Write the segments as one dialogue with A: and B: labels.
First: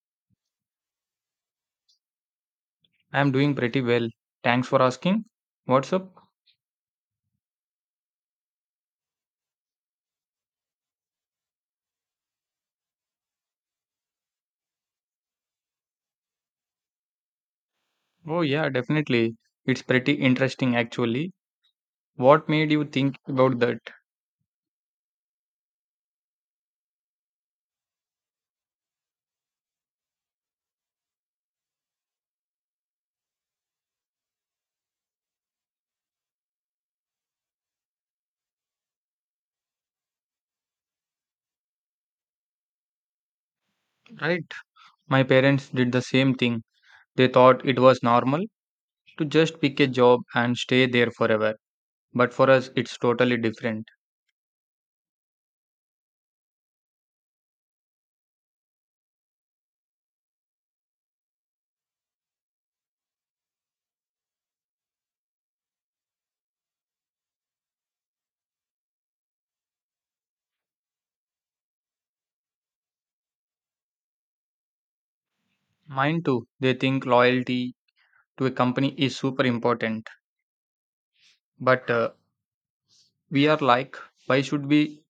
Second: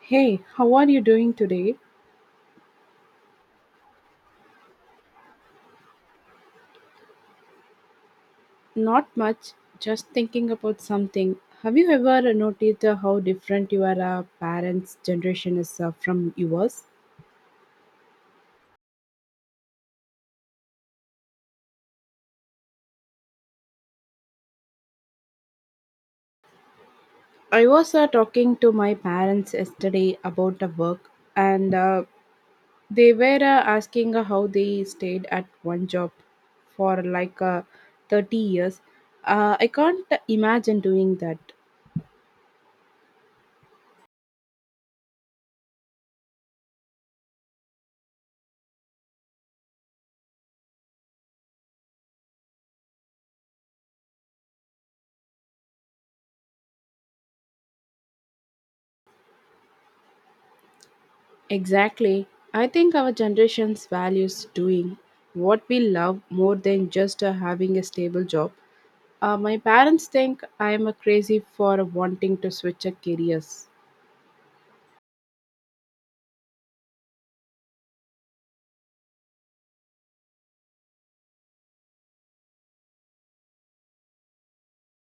A: Hey, how are you doing today?
B: I'm doing pretty well. Thanks for asking. What's up?
A: Not much, just thinking about something. Have you ever noticed how different your parents' generation is from yours?
B: Oh, yeah, definitely. It's pretty interesting, actually. What made you think about that?
A: I was talking to my parents yesterday about the work, and they were asking how they stayed at one job for like 30 years. I can't imagine doing that.
B: Right. My parents did the same thing. They thought it was normal to just pick a job and stay there forever. But for us, it's totally different.
A: Exactly. I think our generation's values doing what we love more than just having a stable job. My parents think I am a crazy for wanting to switch a careers.
B: Mine too. They think loyalty to a company is super important. But we are like, why should we?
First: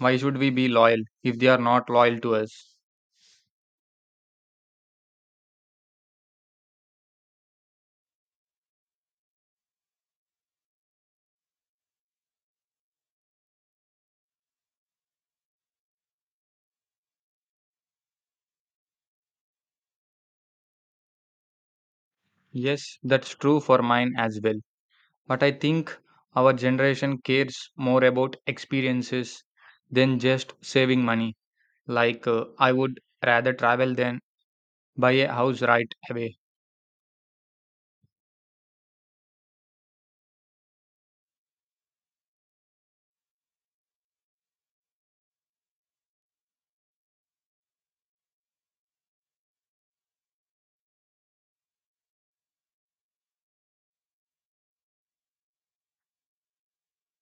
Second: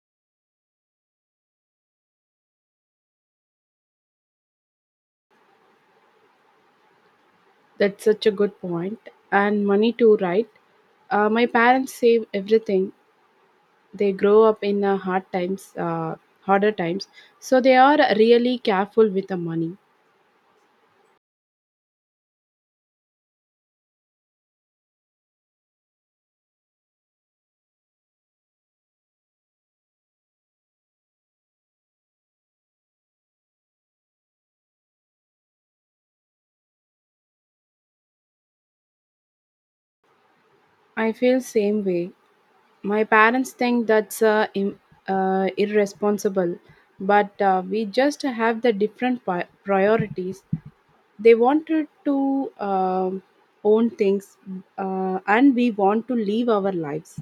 B: Why should we be loyal if they are not loyal to us?
A: That's such a good point. And money too, right? My parents save everything. They grow up in hard times, harder times, so they are really careful with the money.
B: Yes, that's true for mine as well. But I think our generation cares more about experiences than just saving money. Like, I would rather travel than buy a house right away.
A: I feel same way. My parents think that's irresponsible, but we just have the different priorities. They wanted to own things, and we want to live our lives.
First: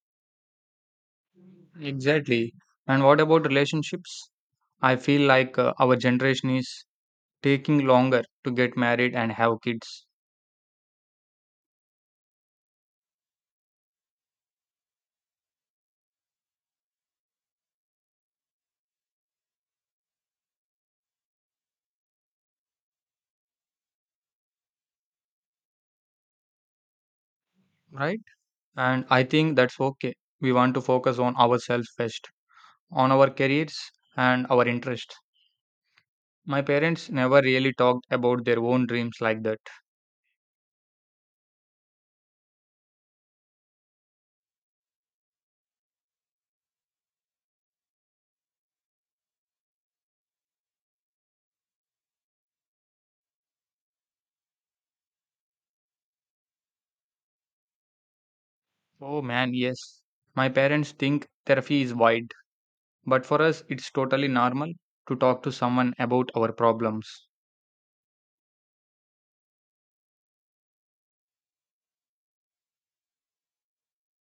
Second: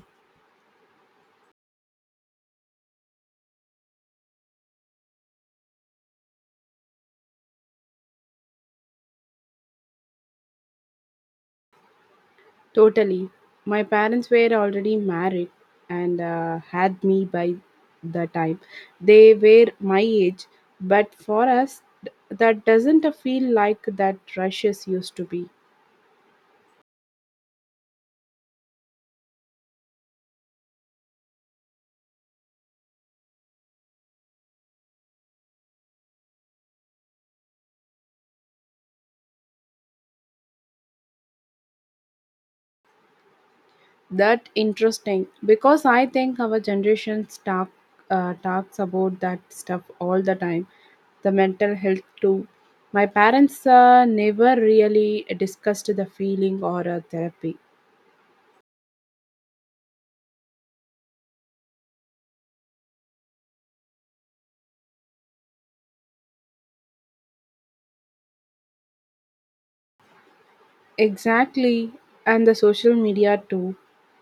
B: Exactly. And what about relationships? I feel like our generation is taking longer to get married and have kids,
A: Totally. My parents were already married and had me by the time. They were my age, but for us, that doesn't feel like that rushes used to be.
B: right? And I think that's okay. We want to focus on ourselves first, on our careers and our interests. My parents never really talked about their own dreams like that.
A: That interesting because I think our generations talks about that stuff all the time. The mental health too. My parents never really discussed the feeling or therapy.
B: Oh man, yes. My parents think therapy is wide, but for us, it's totally normal to talk to someone about our problems.
A: Exactly, and the social media too.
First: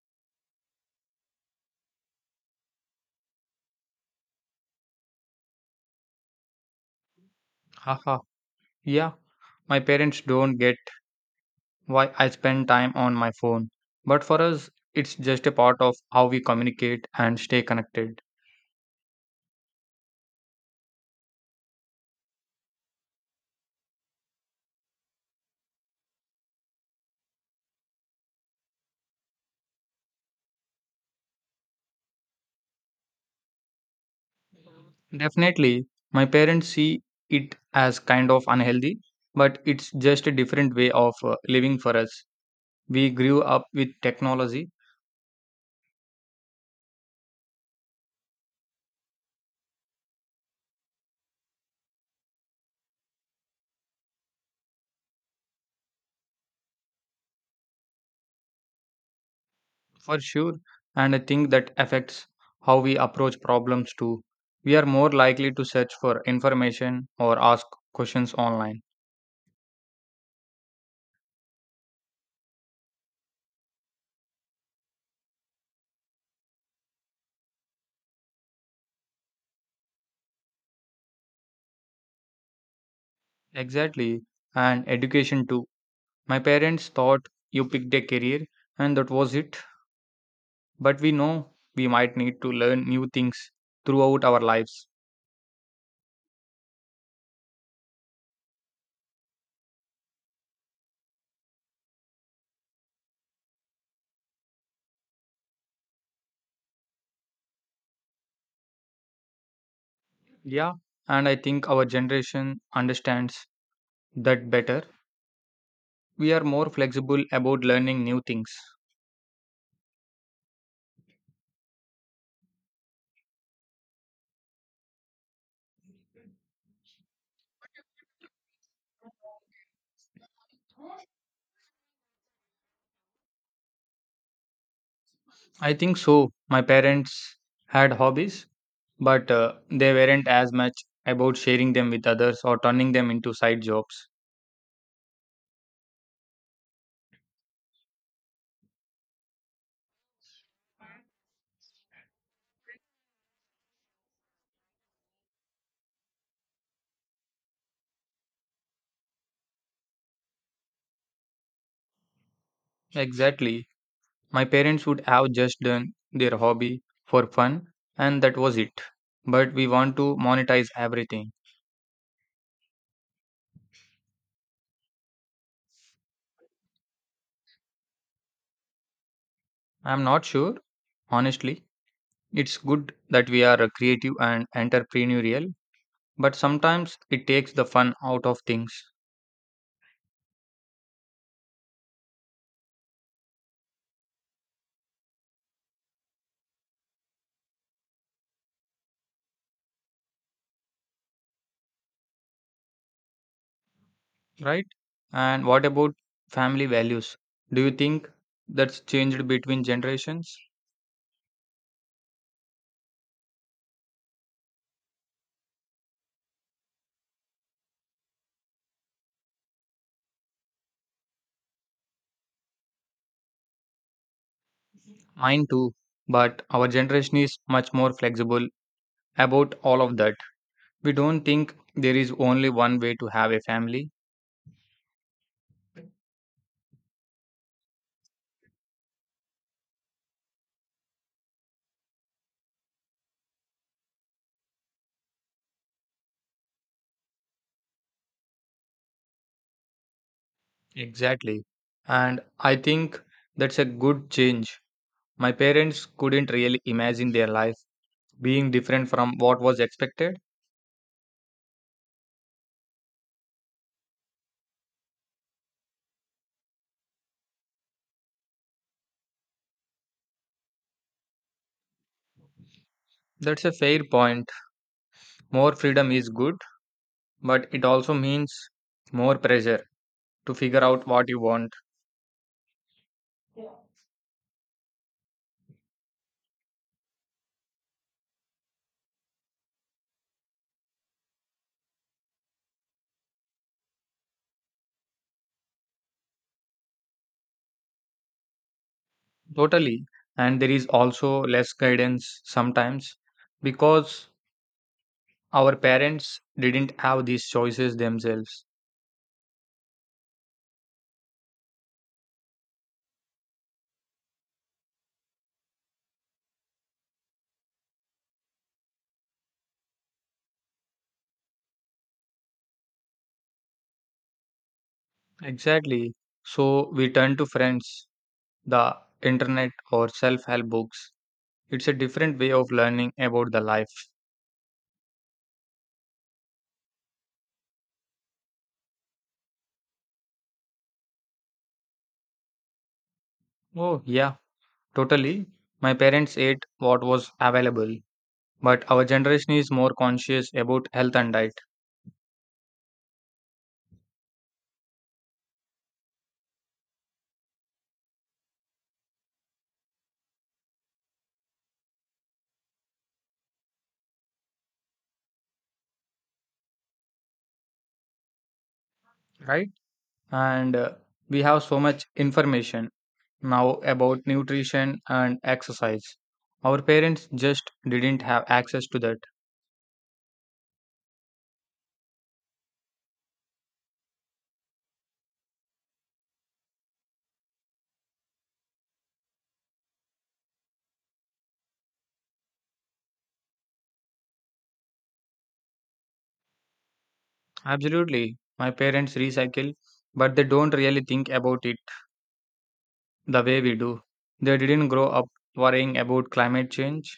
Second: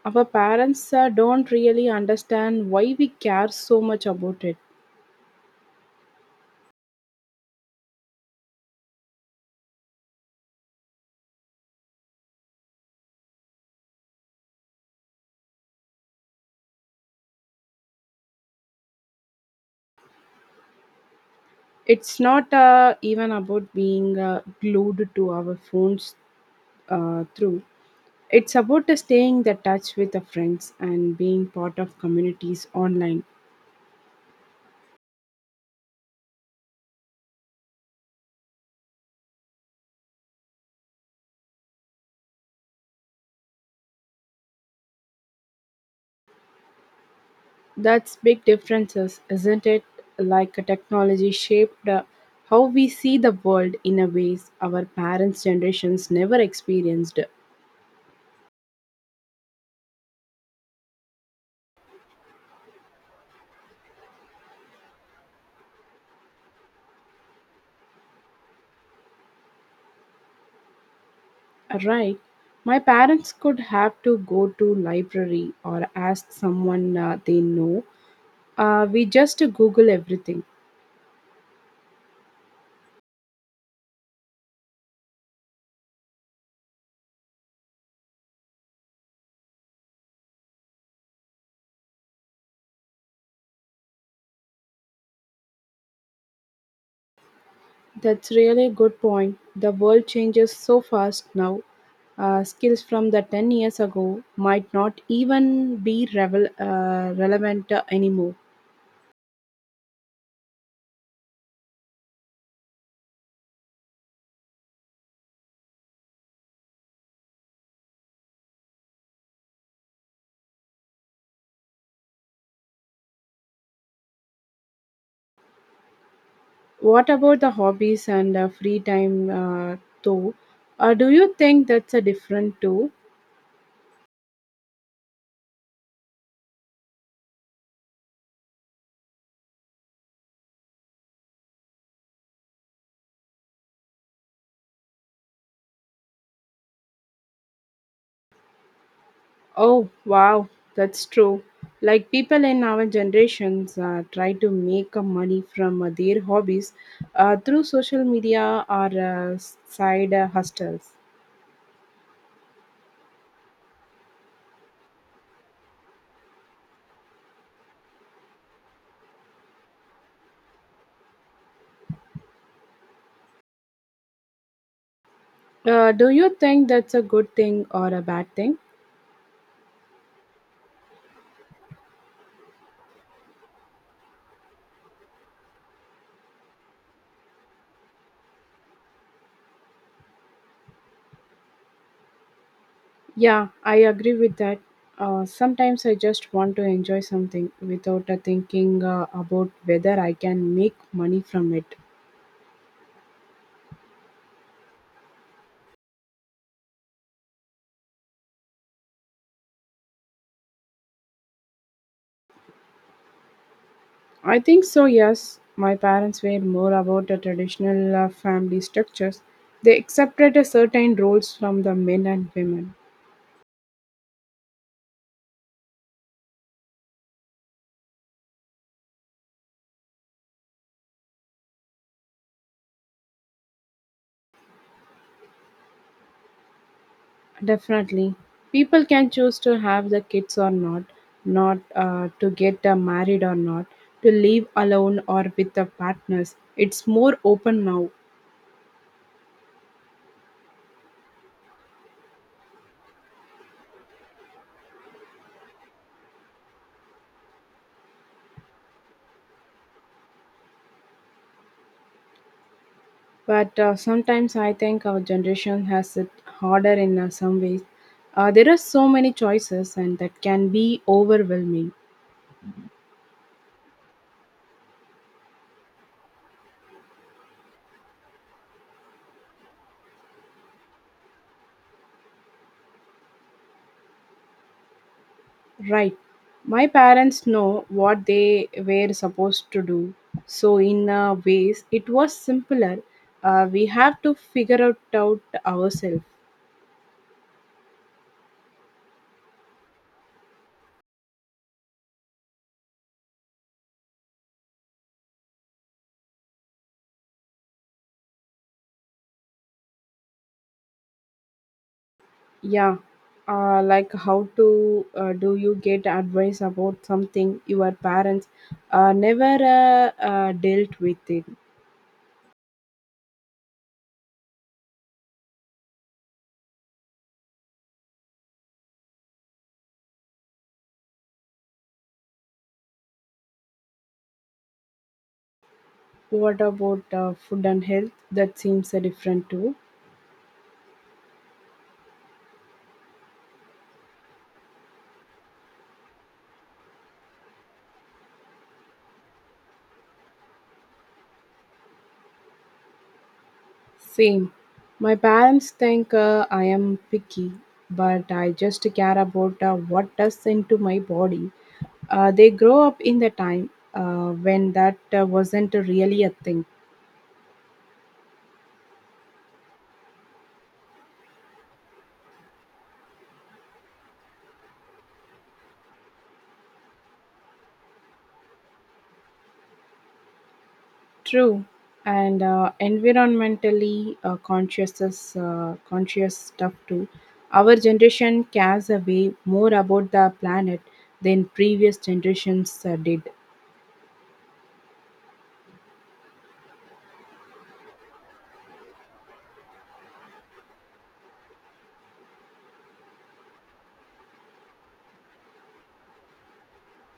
A: Our parents don't really understand why we care so much about it.
B: Haha. Yeah, my parents don't get why I spend time on my phone, but for us, it's just a part of how we communicate and stay connected.
A: It's not even about being glued to our phones through. It's about the staying the touch with the friends and being part of communities online.
B: Definitely, my parents see it as kind of unhealthy, but it's just a different way of living for us. We grew up with technology.
A: That's big differences, isn't it? Like a technology shaped how we see the world in a ways our parents' generations never experienced.
B: For sure, and I think that affects how we approach problems too. We are more likely to search for information or ask questions online.
A: Right. My parents could have to go to library or ask someone they know. We just Google everything.
B: Exactly, and education too. My parents thought you picked a career and that was it, but we know we might need to learn new things throughout our lives.
A: That's really a good point. The world changes so fast now. Skills from the 10 years ago might not even be relevant anymore.
B: Yeah, and I think our generation understands that better. We are more flexible about learning new things.
A: What about the hobbies and free time, though? Do you think that's a different too?
B: I think so. My parents had hobbies. But they weren't as much about sharing them with others or turning them into side jobs.
A: Oh, wow, that's true. Like people in our generations try to make money from their hobbies through social media or side hustles.
B: Exactly. My parents would have just done their hobby for fun and that was it. But we want to monetize everything.
A: Do you think that's a good thing or a bad thing?
B: I'm not sure, honestly. It's good that we are creative and entrepreneurial, but sometimes it takes the fun out of things,
A: Yeah, I agree with that. Sometimes I just want to enjoy something without thinking about whether I can make money from it.
B: right? And what about family values? Do you think that's changed between generations?
A: I think so, yes. My parents were more about the traditional family structures. They accepted a certain roles from the men and women.
B: Mine too, but our generation is much more flexible about all of that. We don't think there is only one way to have a family.
A: Definitely. People can choose to have the kids or not, not to get married or not, to live alone or with the partners. It's more open now.
B: Exactly. And I think that's a good change. My parents couldn't really imagine their life being different from what was expected.
A: But sometimes I think our generation has it harder in some ways. There are so many choices, and that can be overwhelming.
B: That's a fair point. More freedom is good, but it also means more pressure to figure out what you want.
A: Right. My parents know what they were supposed to do. So, in a ways, it was simpler. We have to figure it out ourselves.
B: Totally. And there is also less guidance sometimes, because our parents didn't have these choices themselves.
A: Yeah. Like how to do you get advice about something your parents never dealt with it
B: Exactly. So we turn to friends, the internet, or self help books. It's a different way of learning about the life.
A: what about food and health that seems different too
B: Oh, yeah, totally. My parents ate what was available, but our generation is more conscious about health and diet,
A: Same. My parents think I am picky, but I just care about what does into my body. They grow up in the time when that wasn't really a thing.
B: right? And we have so much information now about nutrition and exercise. Our parents just didn't have access to that.
A: True. And environmentally conscious is, conscious stuff too. Our generation cares a way more about the planet than previous generations did.
B: Absolutely. My parents recycle, but they don't really think about it the way we do. They didn't grow up worrying about climate change.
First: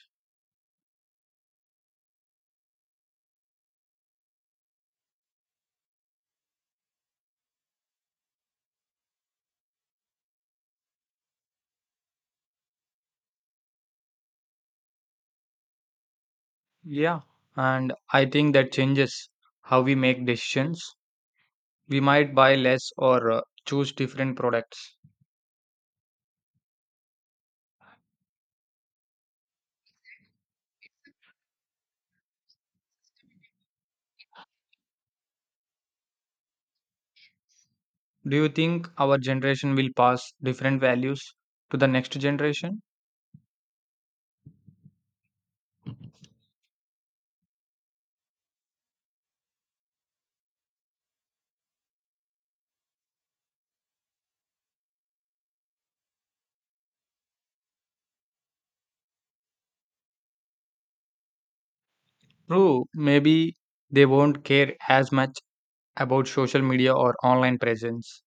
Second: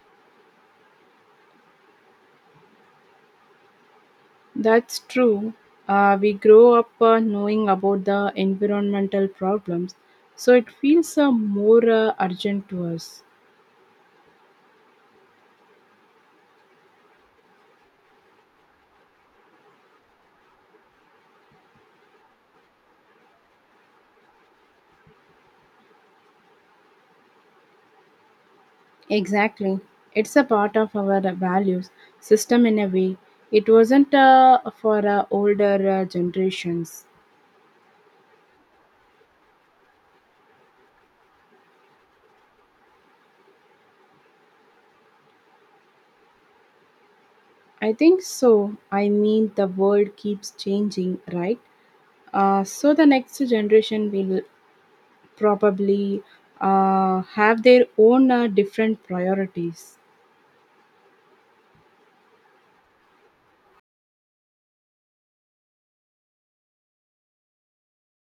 A: That's true. We grow up knowing about the environmental problems, so it feels more urgent to us.
B: Yeah. And I think that changes how we make decisions. We might buy less or choose different products.
A: Exactly. It's a part of our values system in a way. It wasn't for older generations.
B: Do you think our generation will pass different values to the next generation?
A: I think so. I mean, the world keeps changing, right? So the next generation will probably have their own different priorities.
B: True, maybe they won't care as much about social media or online presence.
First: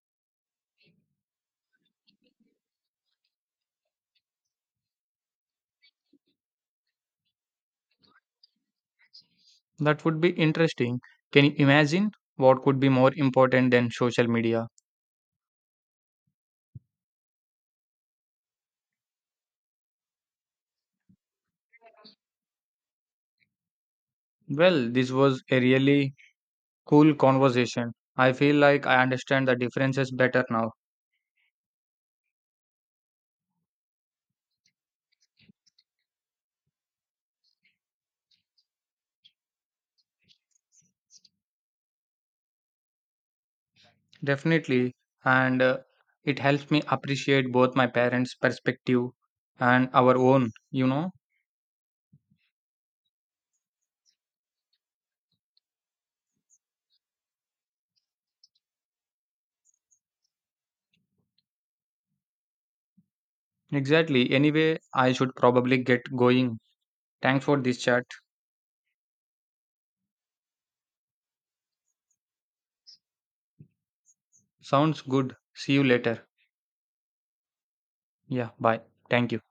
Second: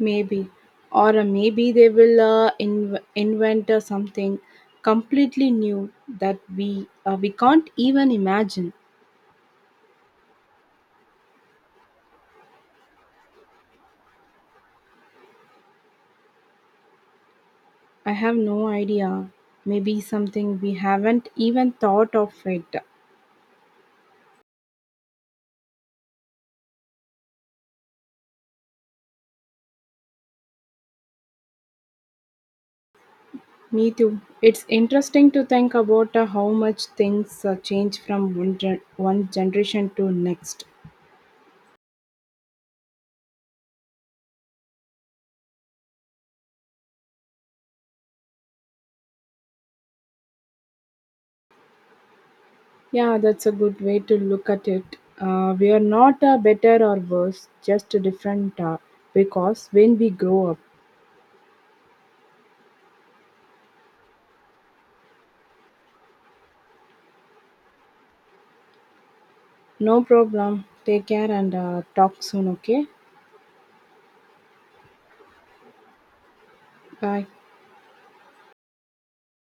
A: Maybe, or maybe they will inv- invent something completely new that we can't even imagine.
B: That would be interesting. Can you imagine what could be more important than social media?
A: I have no idea. Maybe something we haven't even thought of it.
B: Well, this was a really cool conversation. I feel like I understand the differences better now.
A: Me too. It's interesting to think about how much things change from one generation to next.
B: Definitely. And it helps me appreciate both my parents' perspective and our own, you know?
A: Yeah, that's a good way to look at it. We are not better or worse, just different because when we grow up,
B: Exactly. Anyway, I should probably get going. Thanks for this chat.
A: no problem. Take care and talk soon, okay?
B: Sounds good. See you later.
A: Bye.
B: Yeah, bye. Thank you.